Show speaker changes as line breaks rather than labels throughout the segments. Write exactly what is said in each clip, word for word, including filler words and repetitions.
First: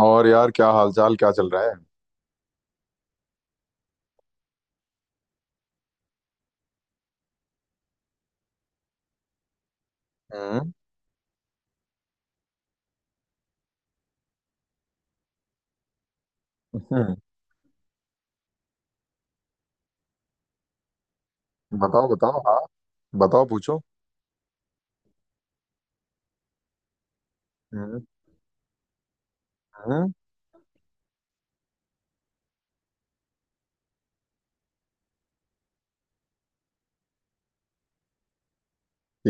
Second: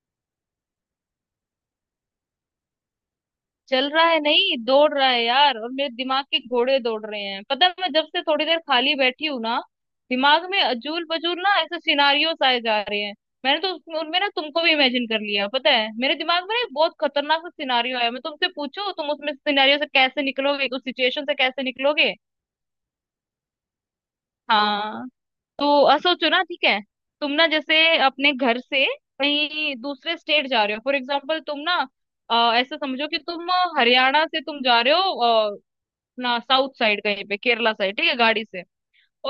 और यार क्या हालचाल, क्या चल रहा है?
चल रहा है, नहीं दौड़ रहा है यार। और मेरे दिमाग के घोड़े दौड़ रहे हैं। पता है, मैं जब से थोड़ी देर खाली बैठी हूँ ना, दिमाग में
हम्म।
अजूल पजूल ना ऐसे सिनारियोस आए जा रहे हैं। मैंने तो उसमें उनमें ना तुमको भी इमेजिन कर लिया। पता है, मेरे दिमाग में ना एक बहुत
हम्म,
खतरनाक सा सिनारियो आया। मैं तुमसे पूछूं तुम उसमें सिनारियो से कैसे निकलोगे, उस सिचुएशन से कैसे
बताओ
निकलोगे।
बताओ, हाँ। बताओ पूछो।
हाँ। तो अ, सोचो ना, ठीक है। तुम ना जैसे
हम्म।
अपने घर से कहीं
हम्म,
दूसरे स्टेट जा रहे हो, फॉर एग्जाम्पल, तुम ना अ, ऐसा समझो कि तुम अ, हरियाणा से तुम जा रहे हो अपना साउथ साइड, कहीं पे केरला साइड, ठीक है, गाड़ी से।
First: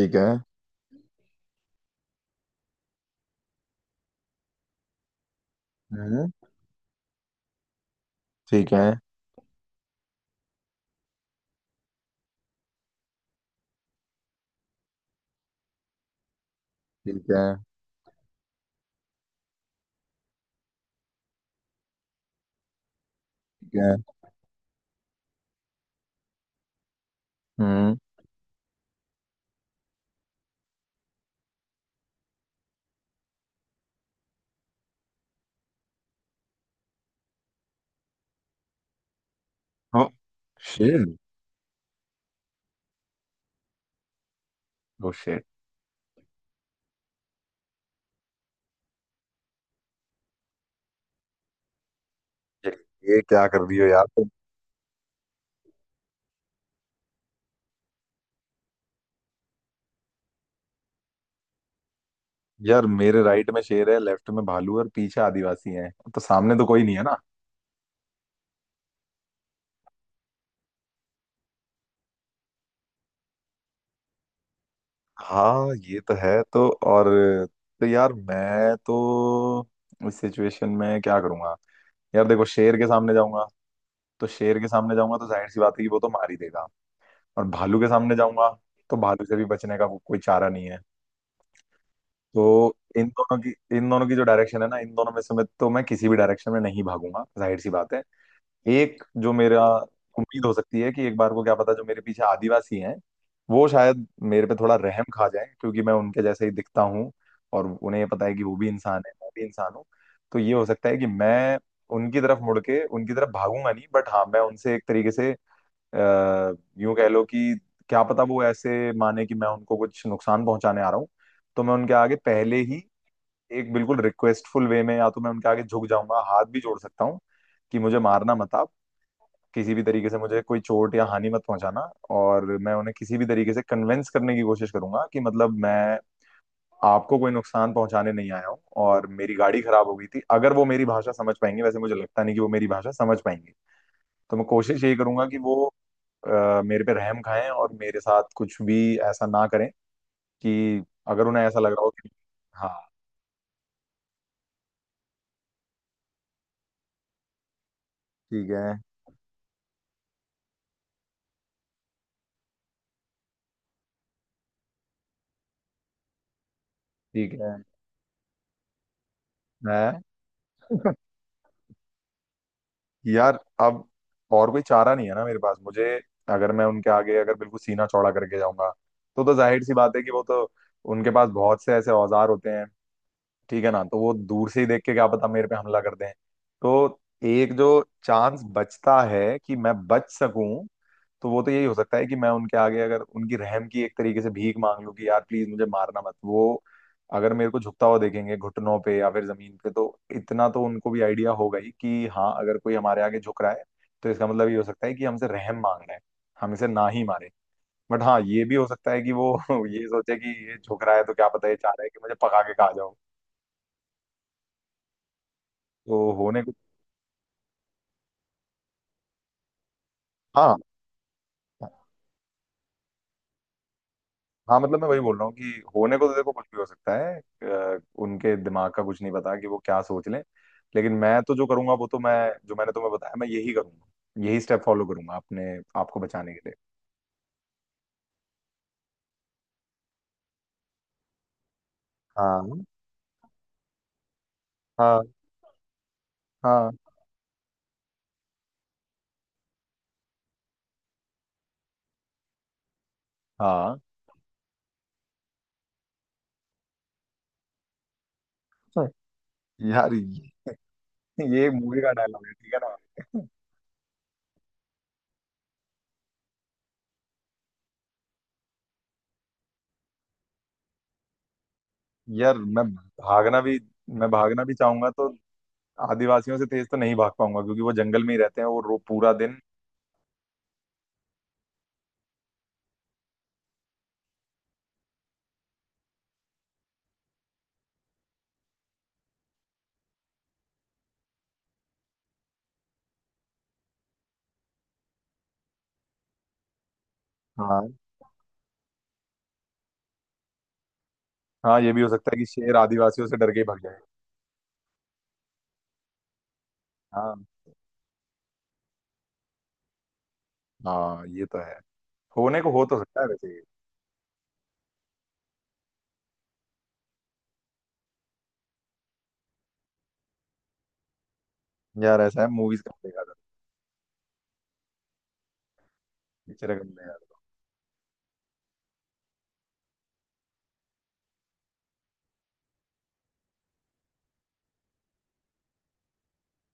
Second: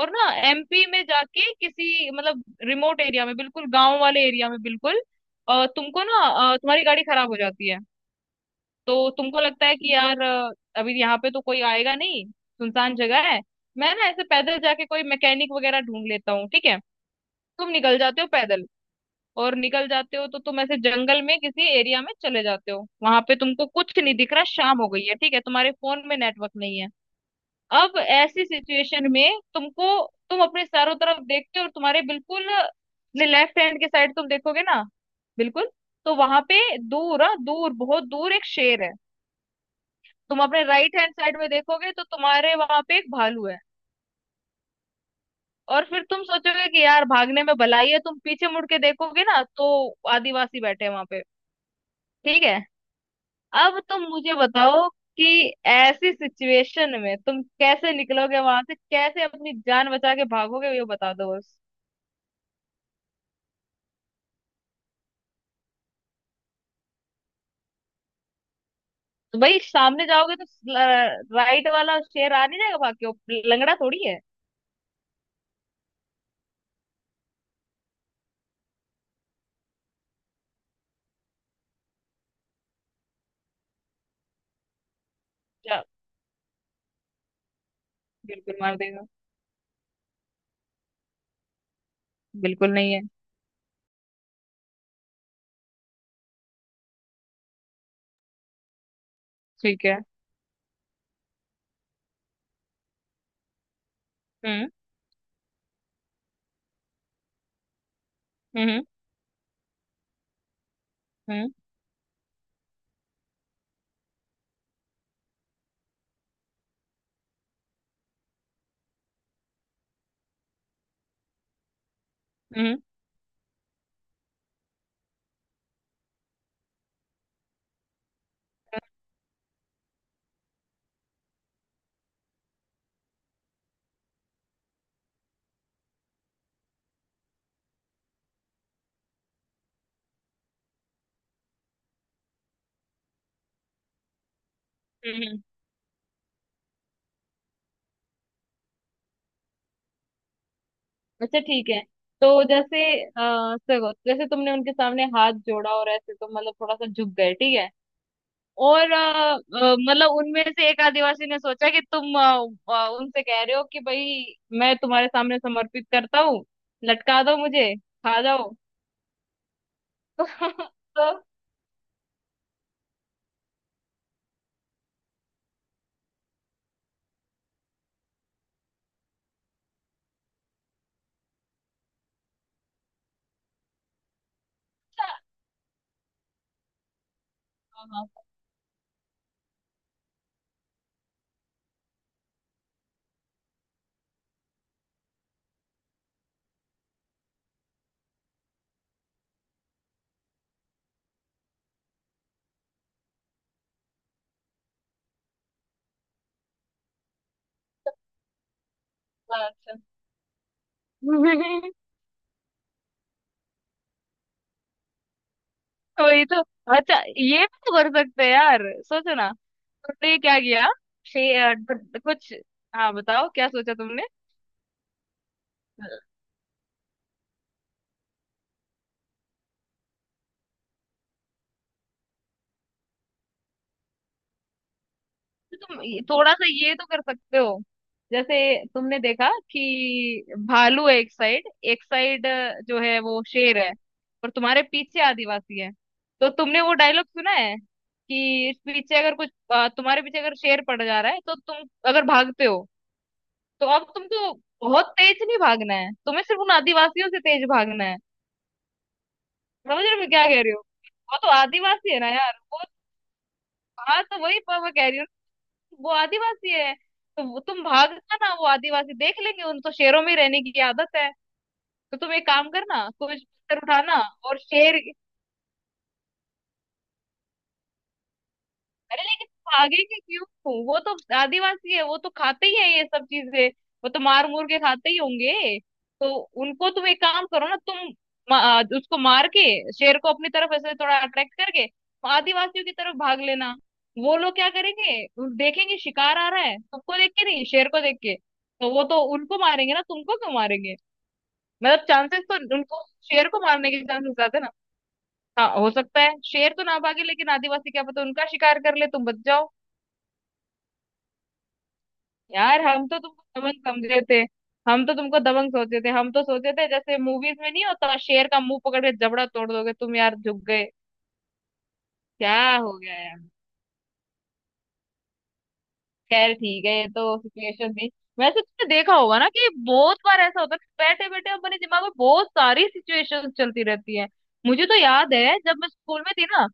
और
है।
ना एमपी में जाके किसी मतलब रिमोट एरिया में, बिल्कुल गांव वाले एरिया में, बिल्कुल अ, तुमको ना
हम्म।
अ, तुम्हारी गाड़ी खराब हो जाती है।
ठीक है।
तो तुमको लगता है कि यार अ, अभी यहाँ पे तो कोई आएगा नहीं, सुनसान जगह है। मैं ना ऐसे पैदल जाके कोई मैकेनिक वगैरह ढूंढ लेता हूँ, ठीक है।
ठीक है।
तुम निकल जाते हो पैदल और निकल जाते हो, तो तुम ऐसे जंगल में किसी एरिया में चले जाते हो। वहां पे तुमको
ठीक है।
कुछ नहीं दिख रहा, शाम हो गई है, ठीक है, तुम्हारे फोन में नेटवर्क नहीं है।
हम्म।
अब ऐसी सिचुएशन में तुमको, तुम अपने चारों तरफ देखते हो और तुम्हारे बिल्कुल लेफ्ट हैंड के साइड तुम देखोगे ना, बिल्कुल, तो वहां पे दूर, हाँ दूर, बहुत दूर एक शेर है।
हाँ,
तुम अपने राइट
शेर।
हैंड साइड में देखोगे तो तुम्हारे वहां पे एक भालू है।
ओ शेर।
और फिर तुम सोचोगे कि यार भागने में भलाई है। तुम पीछे मुड़ के देखोगे ना, तो आदिवासी बैठे हैं वहां पे, ठीक है।
ये, ये क्या कर रही
अब
हो
तुम
यार तुम?
मुझे बताओ कि ऐसी सिचुएशन में तुम कैसे निकलोगे, वहां से कैसे अपनी जान बचा के भागोगे, ये बता दो बस।
यार, मेरे राइट में शेर है, लेफ्ट में भालू है और पीछे आदिवासी हैं, तो सामने तो कोई नहीं है ना।
तो भाई सामने जाओगे तो राइट वाला शेर आ नहीं जाएगा भाग के? वो लंगड़ा थोड़ी है।
हाँ ये तो है। तो और तो यार मैं तो इस सिचुएशन में क्या करूंगा? यार देखो, शेर के सामने जाऊंगा, तो शेर के सामने जाऊंगा तो जाहिर सी बात है
जा,
कि वो तो मार ही देगा। और भालू के सामने जाऊंगा
बिल्कुल मार
तो
देगा।
भालू से भी बचने का को- कोई चारा नहीं है।
बिल्कुल
तो
नहीं है।
इन दोनों की, इन दोनों की जो डायरेक्शन है ना, इन दोनों में से मैं, तो मैं किसी भी डायरेक्शन में नहीं भागूंगा, जाहिर सी बात है। एक जो मेरा
ठीक है।
उम्मीद हो सकती है कि एक बार को, क्या पता, जो मेरे पीछे आदिवासी हैं वो शायद मेरे पे
हम्म।
थोड़ा रहम खा जाए, क्योंकि मैं उनके जैसे ही दिखता हूँ और उन्हें ये पता है कि वो भी
हम्म।
इंसान है, मैं भी इंसान हूँ। तो ये हो सकता है कि
हम्म।
मैं उनकी तरफ मुड़ के उनकी तरफ भागूंगा नहीं, बट हाँ मैं उनसे एक तरीके से अ, यूं कह लो कि, क्या पता वो ऐसे माने कि मैं उनको कुछ नुकसान पहुंचाने आ रहा हूँ, तो मैं उनके आगे पहले
हम्म।
ही एक बिल्कुल रिक्वेस्टफुल वे में या तो मैं उनके आगे झुक जाऊंगा, हाथ भी जोड़ सकता हूँ कि मुझे मारना मत आप, किसी भी तरीके से मुझे कोई चोट या हानि मत पहुंचाना। और मैं उन्हें किसी भी तरीके से कन्विंस करने की कोशिश करूंगा कि मतलब मैं आपको कोई नुकसान पहुंचाने नहीं आया हूँ और मेरी गाड़ी खराब हो गई थी। अगर वो मेरी भाषा समझ पाएंगे, वैसे मुझे लगता नहीं कि वो मेरी भाषा समझ पाएंगे, तो मैं कोशिश यही करूंगा कि
हम्म।
वो अ, मेरे पे रहम खाएं और मेरे साथ कुछ भी ऐसा ना करें कि, अगर
अच्छा,
उन्हें ऐसा
ठीक
लग
है।
रहा हो कि।
तो जैसे
हाँ।
आ, देखो, जैसे तुमने उनके सामने हाथ जोड़ा और ऐसे तो मतलब थोड़ा सा झुक गए, ठीक है।
ठीक है।
और अ, अ, मतलब उनमें से एक आदिवासी ने सोचा कि तुम अ, अ, उनसे कह रहे हो कि भाई मैं तुम्हारे सामने समर्पित करता हूँ, लटका
ठीक
दो
है,
मुझे, खा जाओ।
मैं
तो,
यार, अब और कोई चारा नहीं है ना मेरे पास। मुझे अगर मैं उनके आगे, अगर बिल्कुल सीना चौड़ा करके जाऊंगा तो तो जाहिर सी बात है कि वो तो, उनके पास बहुत से ऐसे औजार होते हैं ठीक है ना, तो वो दूर से ही देख के क्या पता मेरे पे हमला कर दें। तो एक जो
तो
चांस बचता है कि मैं बच सकूं, तो वो तो यही हो सकता है कि मैं उनके आगे, अगर उनकी रहम की एक तरीके से भीख मांग लूं कि यार प्लीज मुझे मारना मत। वो अगर मेरे को झुकता हुआ देखेंगे घुटनों पे या फिर जमीन पे, तो इतना तो उनको भी आइडिया होगा ही कि हाँ, अगर कोई हमारे आगे झुक रहा है तो इसका मतलब ये हो सकता है कि हमसे रहम मांग रहा है, हम इसे ना ही मारे। बट हाँ, ये भी हो सकता है कि वो
अच्छा।
ये सोचे कि ये झुक रहा है तो क्या पता ये चाह रहा है कि मुझे पका के खा जाओ। तो
वही
होने
तो।
को।
अच्छा, ये भी तो कर सकते हैं यार, सोचो ना। तुमने क्या
हाँ।
किया? शे- अ, ड- कुछ, हाँ बताओ क्या सोचा तुमने।
हाँ मतलब, मैं वही बोल रहा हूँ कि होने को तो देखो कुछ भी हो सकता है, अ, उनके दिमाग का कुछ नहीं पता कि वो क्या सोच लें। लेकिन मैं तो जो करूंगा वो तो मैं, जो मैंने तुम्हें बताया, मैं यही करूंगा। यही स्टेप फॉलो करूंगा अपने
तो तुम
आप को
ये-
बचाने
थोड़ा सा
के लिए।
ये तो कर सकते हो। जैसे तुमने देखा कि भालू है एक साइड, एक साइड
हाँ।
जो है वो शेर है, और तुम्हारे पीछे
हाँ।
आदिवासी है। तो तुमने
हाँ।
वो डायलॉग सुना है कि इस पीछे अगर कुछ अ, तुम्हारे पीछे अगर शेर पड़ जा रहा है तो तुम अगर भागते हो, तो
हाँ।
अब तुमको बहुत तेज नहीं भागना है, तुम्हें सिर्फ उन आदिवासियों से तेज भागना है।
हाँ।
समझ रहे
यार
हो मैं क्या
ये-
कह रही हूँ? वो तो
ये मूवी का
आदिवासी है ना
डायलॉग है
यार
ठीक है
वो।
ना।
हाँ, तो वही पर मैं कह रही हूँ, वो आदिवासी है। तो वो- तुम भागना ना वो आदिवासी देख लेंगे, उन तो शेरों में रहने की आदत है। तो तुम एक
यार
काम
मैं
करना, कुछ
भागना
पत्थर
भी,
उठाना
मैं
और
भागना भी
शेर,
चाहूंगा तो आदिवासियों से तेज तो नहीं भाग पाऊंगा, क्योंकि वो जंगल में ही रहते हैं, वो रो
अरे
पूरा
लेकिन
दिन।
भागेंगे क्यों? वो तो आदिवासी है, वो तो खाते ही है ये सब चीजें, वो तो मार मूर के खाते ही होंगे। तो उनको तुम एक काम करो ना, तुम मा- आ, उसको मार के शेर को अपनी तरफ ऐसे थोड़ा अट्रैक्ट करके आदिवासियों की तरफ भाग लेना। वो लोग क्या करेंगे? देखेंगे शिकार आ रहा है, तुमको देख के नहीं, शेर को देख के। तो वो तो उनको मारेंगे ना, तुमको क्यों मारेंगे?
हाँ, ये भी
मतलब
हो सकता है
चांसेस
कि
तो
शेर
उनको,
आदिवासियों से
शेर
डर के
को
ही भाग
मारने
जाए।
के चांसेस ज्यादा है ना। हाँ हो सकता है शेर तो ना भागे
हाँ।
लेकिन आदिवासी क्या पता उनका शिकार कर ले, तुम बच जाओ।
हाँ ये तो है, होने को
यार
हो तो
हम तो
सकता है वैसे
तुमको
ये।
दबंग समझे थे, हम तो तुमको दबंग सोचे थे। हम तो सोचे थे जैसे मूवीज में नहीं होता, शेर का मुंह पकड़ के जबड़ा तोड़ दोगे तुम, यार झुक गए।
यार ऐसा है,
क्या
मूवीज
हो
कम
गया
देखा था,
यार। खैर
पिक्चर
ठीक
कम
है, ये
देखा
तो
था।
सिचुएशन थी। वैसे तुमने देखा होगा ना कि बहुत बार ऐसा होता है, बैठे बैठे अपने दिमाग में बहुत सारी सिचुएशन चलती रहती है। मुझे तो याद है जब मैं स्कूल में थी ना,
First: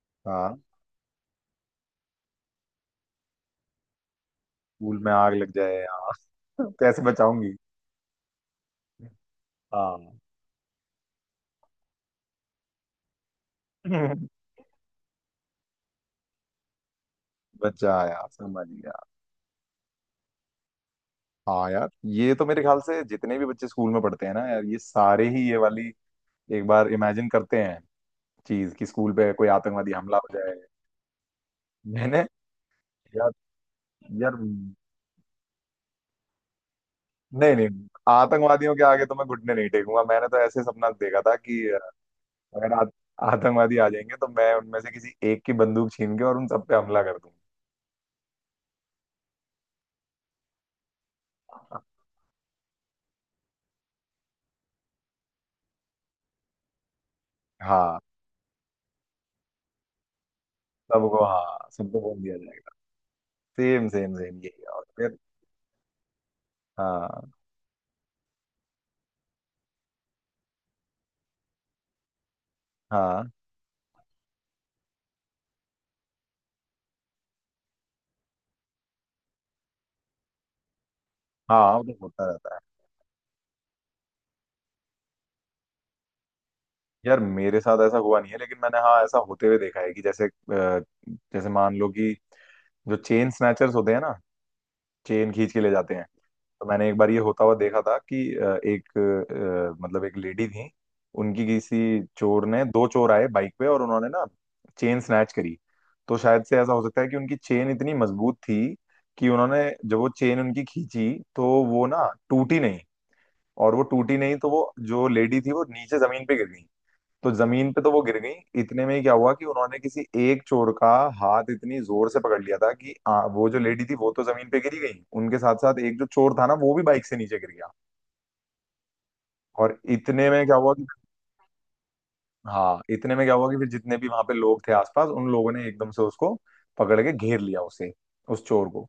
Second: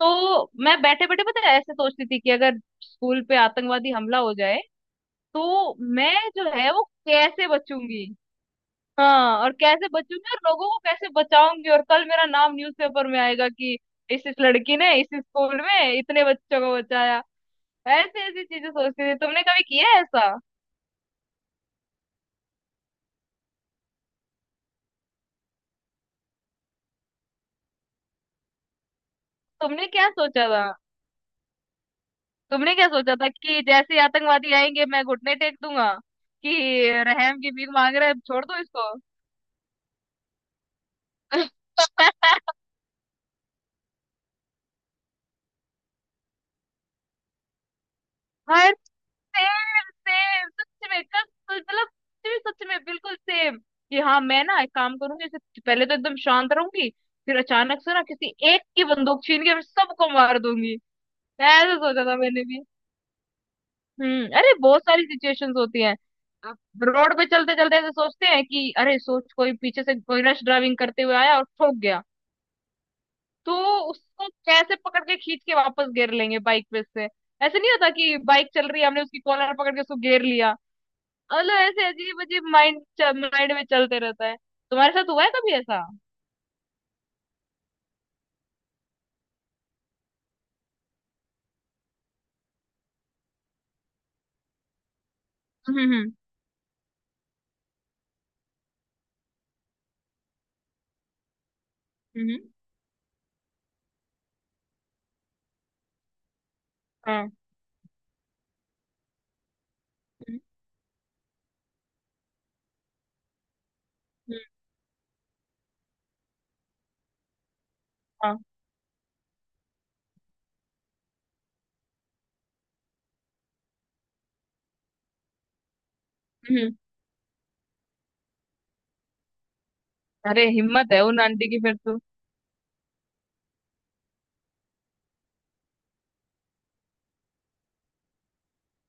तो
हाँ,
मैं बैठे बैठे, पता है, ऐसे सोचती थी कि अगर स्कूल पे आतंकवादी हमला हो जाए,
स्कूल में आग लग
तो
जाए,
मैं जो
हाँ
है वो
कैसे
कैसे
बचाऊंगी।
बचूंगी। हाँ, और कैसे
हाँ
बचूंगी और लोगों को कैसे बचाऊंगी और कल मेरा नाम न्यूज़पेपर में आएगा कि इस इस लड़की ने इस स्कूल में इतने बच्चों को बचाया। ऐसे
बचाया,
ऐसी
समझ
चीजें
गया।
सोचती थी। तुमने कभी किया है ऐसा?
हाँ यार, ये तो मेरे ख्याल से जितने भी बच्चे स्कूल में पढ़ते हैं ना यार, ये सारे ही ये वाली एक बार इमेजिन करते हैं चीज, कि स्कूल पे कोई
तुमने
आतंकवादी
क्या
हमला हो
सोचा
जाए।
था?
मैंने,
तुमने क्या सोचा था
यार,
कि जैसे ही
यार,
आतंकवादी आएंगे मैं घुटने टेक दूंगा कि रहम की
नहीं नहीं,
भीख मांग रहे हैं, छोड़ दो
आतंकवादियों के
इसको?
आगे तो मैं घुटने नहीं टेकूंगा। मैंने तो ऐसे सपना देखा था कि अ, अगर आत, आतंकवादी आ जाएंगे तो मैं उनमें से किसी एक की बंदूक छीन के और उन सब पे हमला कर
हाय, सेम। सेम, सच में, कस,
दूंगा।
मतलब सच में, सच में बिल्कुल सेम। कि हाँ मैं ना एक काम करूंगी, जैसे पहले तो एकदम शांत रहूंगी, फिर अचानक से
हाँ
ना किसी एक की बंदूक छीन के मैं सबको मार दूंगी।
सबको, हाँ
ऐसे
सबको
सोचा था
बोल दिया
मैंने भी।
जाएगा। सेम सेम
हम्म।
सेम,
अरे
यही है।
बहुत
और
सारी
फिर।
सिचुएशंस होती हैं। आप रोड पे
हाँ।
चलते चलते ऐसे सोचते हैं कि अरे सोच, कोई पीछे से कोई रश ड्राइविंग करते हुए आया और ठोक गया,
हाँ।
तो उसको कैसे पकड़ के खींच के वापस घेर लेंगे बाइक पे से। ऐसे नहीं होता कि बाइक चल रही है हमने उसकी कॉलर पकड़ के उसको घेर लिया। मतलब
हाँ वो
ऐसे
तो
अजीब
होता
अजीब
रहता है।
माइंड, माइंड में चलते रहता है। तुम्हारे साथ हुआ है कभी ऐसा?
यार मेरे साथ ऐसा हुआ नहीं है, लेकिन मैंने, हाँ, ऐसा होते हुए देखा है कि जैसे अ, जैसे मान लो कि, जो चेन स्नैचर्स होते हैं ना, चेन खींच के ले
हम्म।
जाते हैं,
हम्म।
तो मैंने एक बार ये होता हुआ देखा था कि अ, एक, अ, मतलब एक लेडी थी, उनकी किसी
हम्म।
चोर ने, दो चोर आए बाइक पे और उन्होंने ना चेन स्नैच करी। तो शायद से ऐसा हो सकता है कि
हाँ।
उनकी चेन इतनी मजबूत थी कि उन्होंने जब वो
हम्म,
चेन उनकी खींची तो वो ना, टूटी नहीं। और वो टूटी नहीं
हम्म,
तो वो जो लेडी थी वो नीचे जमीन पे गिर गई। तो जमीन पे तो वो गिर गई,
हाँ,
इतने में ही क्या हुआ कि उन्होंने किसी एक चोर का हाथ इतनी जोर से पकड़ लिया था कि आ, वो जो लेडी थी वो तो जमीन पे गिरी गई, उनके साथ साथ एक जो चोर था ना
हम्म।
वो भी बाइक से नीचे गिर गया। और इतने में
अरे
क्या हुआ कि,
हिम्मत है उन आंटी की फिर तो।
हाँ, इतने में क्या हुआ कि फिर जितने भी वहां पे लोग थे आसपास, उन लोगों ने एकदम से उसको पकड़ के घेर लिया उसे, उस चोर को।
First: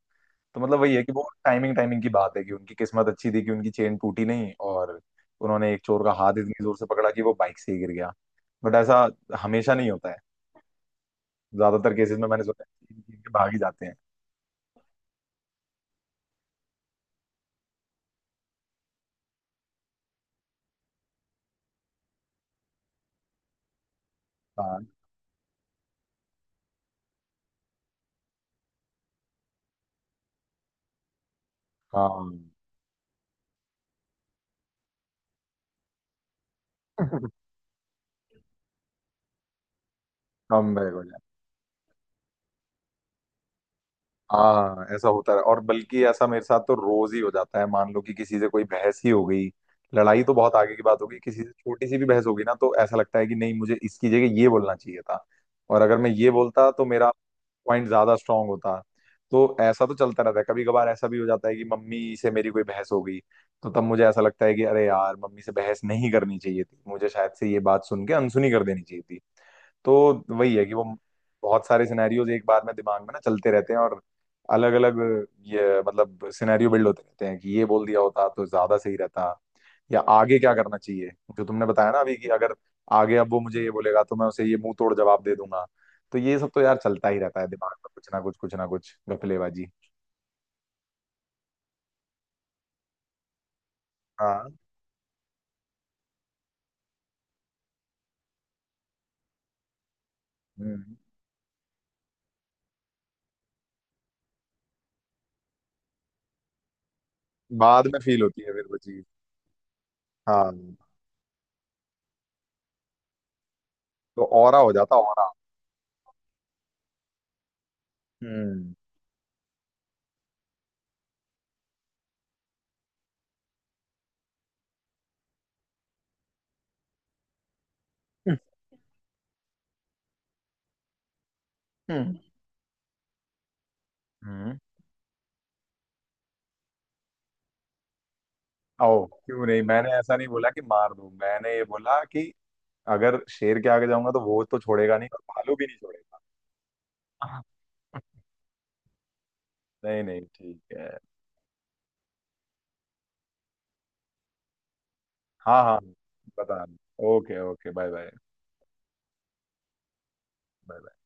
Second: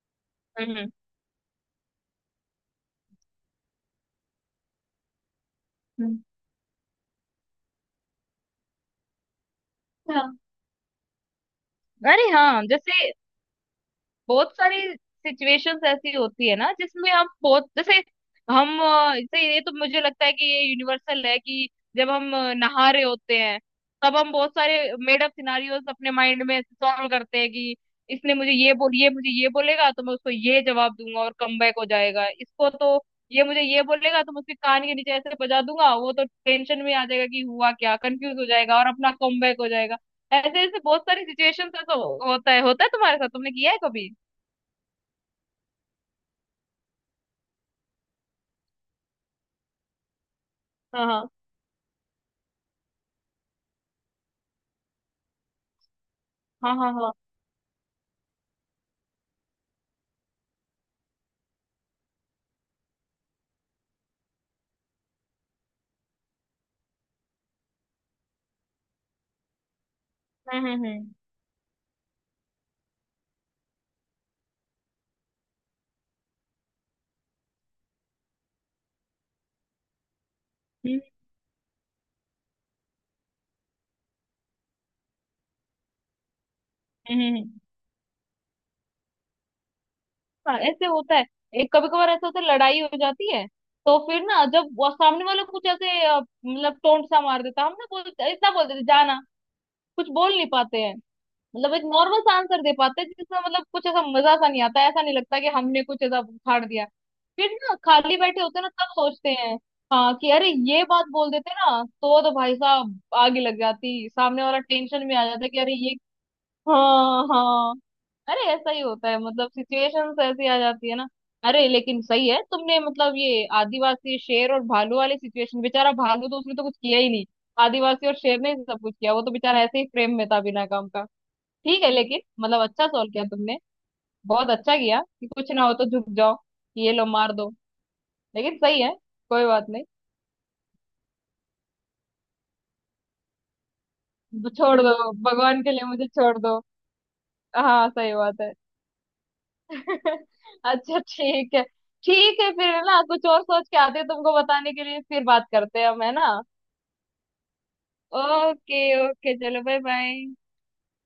तो मतलब
हम्म।
वही है कि वो टाइमिंग, टाइमिंग की बात है कि उनकी किस्मत अच्छी थी कि उनकी चेन टूटी नहीं, और उन्होंने एक चोर का
हम्म।
हाथ इतनी जोर से पकड़ा कि वो बाइक से ही गिर गया। बट ऐसा हमेशा नहीं होता है,
हाँ।
ज्यादातर केसेस में
अरे
मैंने
हाँ,
सुना है
जैसे
कि इनके भाग ही जाते हैं।
बहुत सारी सिचुएशंस ऐसी होती है ना जिसमें हम, बहुत जैसे, हम अ, जैसे ये तो मुझे लगता है कि ये यूनिवर्सल है कि जब हम अ, नहा रहे होते हैं, तब हम बहुत सारे
हाँ।
मेड अप सिनारियोस अपने माइंड में सॉल्व करते हैं कि इसने मुझे ये बोल, ये मुझे ये बोलेगा तो मैं उसको ये जवाब दूंगा और कमबैक हो जाएगा
हाँ
इसको तो। ये मुझे ये बोलेगा तो मैं उसके कान के नीचे ऐसे बजा दूंगा, वो तो टेंशन में आ जाएगा कि हुआ क्या, कंफ्यूज हो जाएगा और अपना कमबैक हो जाएगा। ऐसे
कम
ऐसे
बैक
बहुत
हो जाए।
सारी सिचुएशंस, ऐसा हो- होता है, होता है तुम्हारे साथ, तुमने किया है कभी?
हाँ ऐसा होता है, और बल्कि ऐसा मेरे साथ तो रोज ही हो जाता है। मान लो कि किसी से कोई बहस ही हो गई, लड़ाई तो बहुत आगे की बात
हाँ
होगी,
हाँ
किसी से छोटी सी भी बहस होगी ना, तो ऐसा लगता है कि नहीं, मुझे इसकी जगह ये बोलना चाहिए था, और अगर मैं ये बोलता
हाँ,
तो
हाँ
मेरा
हाँ।
पॉइंट ज्यादा स्ट्रांग होता। तो ऐसा तो चलता रहता है। कभी कभार ऐसा भी हो जाता है कि मम्मी से मेरी कोई बहस हो गई, तो तब मुझे ऐसा लगता है कि अरे यार, मम्मी से बहस नहीं करनी चाहिए थी, मुझे शायद से ये बात सुन के अनसुनी कर देनी चाहिए थी। तो वही है
हम्म।
कि वो
हम्म।
बहुत सारे सिनेरियोज एक बार में दिमाग में ना चलते रहते हैं, और अलग अलग, ये मतलब सिनेरियो बिल्ड होते रहते हैं कि ये बोल दिया होता तो ज्यादा सही रहता, या आगे क्या करना
हम्म।
चाहिए। जो तुमने बताया ना अभी कि अगर आगे, अब वो मुझे ये बोलेगा तो मैं उसे ये मुंह तोड़ जवाब दे दूंगा। तो ये सब तो यार चलता ही
हम्म, हम्म,
रहता है
हम्म।
दिमाग में, कुछ ना कुछ, कुछ ना कुछ घपलेबाजी।
हाँ ऐसे होता है। एक कभी कभार ऐसा होता है, लड़ाई हो जाती है, तो फिर ना
हाँ।
जब वो सामने वाला कुछ ऐसे अ, मतलब टोंट सा मार देता है, हम ना बोलते इतना बोल देते जाना, कुछ बोल नहीं पाते हैं।
हम्म।
मतलब एक नॉर्मल सा आंसर दे पाते हैं जिसमें मतलब कुछ ऐसा मजा सा नहीं आता, ऐसा नहीं लगता कि हमने कुछ ऐसा उखाड़ दिया। फिर ना
बाद में
खाली
फील
बैठे
होती है
होते हैं
फिर
ना,
वो
तब
चीज।
सोचते हैं हाँ कि अरे
हाँ,
ये बात बोल देते ना तो तो भाई साहब आग ही लग जाती,
तो
सामने वाला
औरा हो जाता
टेंशन में आ
औरा।
जाता है कि अरे ये। हाँ हाँ। अरे ऐसा
हम्म।
ही होता है, मतलब सिचुएशंस ऐसी आ जाती है ना। अरे लेकिन सही है तुमने, मतलब ये आदिवासी, शेर और भालू वाली सिचुएशन, बेचारा भालू तो उसने तो कुछ किया ही नहीं, आदिवासी और शेर ने ही सब कुछ किया। वो तो बेचारा ऐसे ही फ्रेम में था बिना काम का। ठीक है,
हम्म।
लेकिन मतलब अच्छा सॉल्व किया तुमने। बहुत
हम्म।
अच्छा किया कि कुछ ना हो तो झुक जाओ कि ये लो, मार दो। लेकिन सही है।
ओ क्यों
कोई
नहीं,
बात नहीं,
मैंने ऐसा नहीं बोला कि मार दूं। मैंने ये बोला कि अगर शेर के आगे जाऊंगा तो वो तो
छोड़ दो
छोड़ेगा नहीं, और भालू
भगवान
भी
के
नहीं
लिए, मुझे
छोड़ेगा।
छोड़ दो।
हाँ।
हाँ सही बात है।
नहीं नहीं, ठीक है।
अच्छा ठीक है। ठीक है, फिर ना कुछ और सोच के आते हैं तुमको बताने के लिए, फिर बात
हाँ हाँ।
करते हैं हम, है ना।
बता। Okay okay, bye bye.
Okay okay, चलो बाय बाय।
बाय।